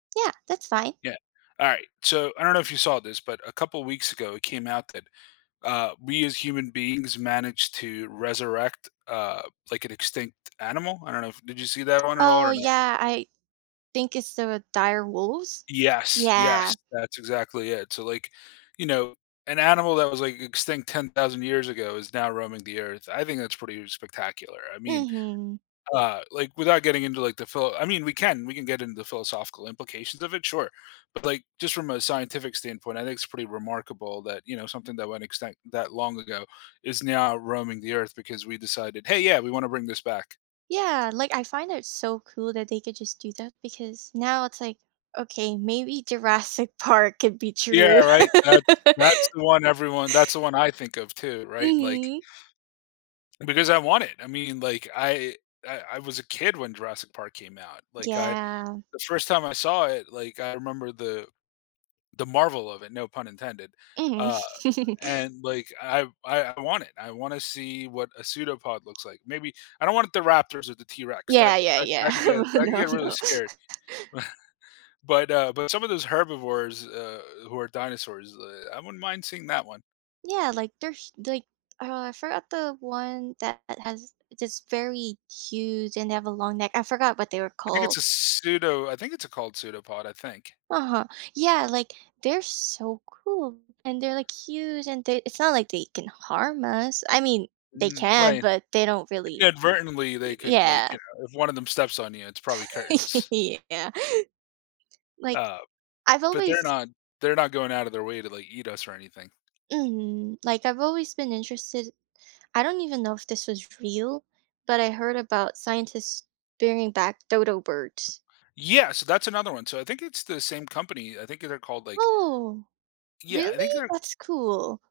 Yeah, that's fine. Yeah, all right, so I don't know if you saw this, but a couple weeks ago, it came out that, uh, we as human beings managed to resurrect, uh, like, an extinct animal. I don't know if did you see that one at all Oh, or not? yeah, I think it's the dire wolves? Yes, yes, Yeah. that's exactly it. So, like, you know, an animal that was, like, extinct 10,000 years ago is now roaming the earth, I think that's pretty spectacular. I mean, Mhm. uh, like, without getting into, like, the philo I mean, we can we can get into the philosophical implications of it, sure, but, like, just from a scientific standpoint, I think it's pretty remarkable that, you know, something that went extinct that long ago is now roaming the earth because we decided, "Hey, yeah, we wanna bring this back." Yeah, like, I find it so cool that they could just do that because now it's like, okay, maybe Jurassic Park could be Yeah, true. right, that's that's the one everyone that's the one I think of too, right? Like Mhm. Because I want it, I mean, like, I I I was a kid when Jurassic Park came out, like I Yeah. the first time I saw it, like, I remember the the marvel of it- no pun intended- Mhm. uh, and, like, I I I want it, I wanna see what a pseudopod looks like. Maybe I don't want the Raptors or the T-rex, that Yeah, yeah, that yeah, that could get that could no, get really no. scary, but, uh but some of those herbivores, uh, who are dinosaurs, uh, I wouldn't mind seeing that one. Yeah, like there's, like, uh, I forgot the one that has this very huge and they have a long neck, I forgot what they were I think called. it's a pseudo I think it's a called pseudopod, I think. Uh-huh, yeah, like, they're so cool and they're, like, huge and they it's not like they can harm us, I mean they Mm, can, right. but they don't really Inadvertently, y they could, like, yeah. you know if one of them steps on you, it's probably curtains. Yeah. Like, Uh, I've but they're always not they're not going out of their way to, like, eat us or anything. Mhm, like, I've always been interested, I don't even know if this was real, but I heard about scientists bringing back dodo birds. Yeah, so that's another one, so I think it's the same company, I think that they're called, like Oh, Yeah, I think really? they're That's cool.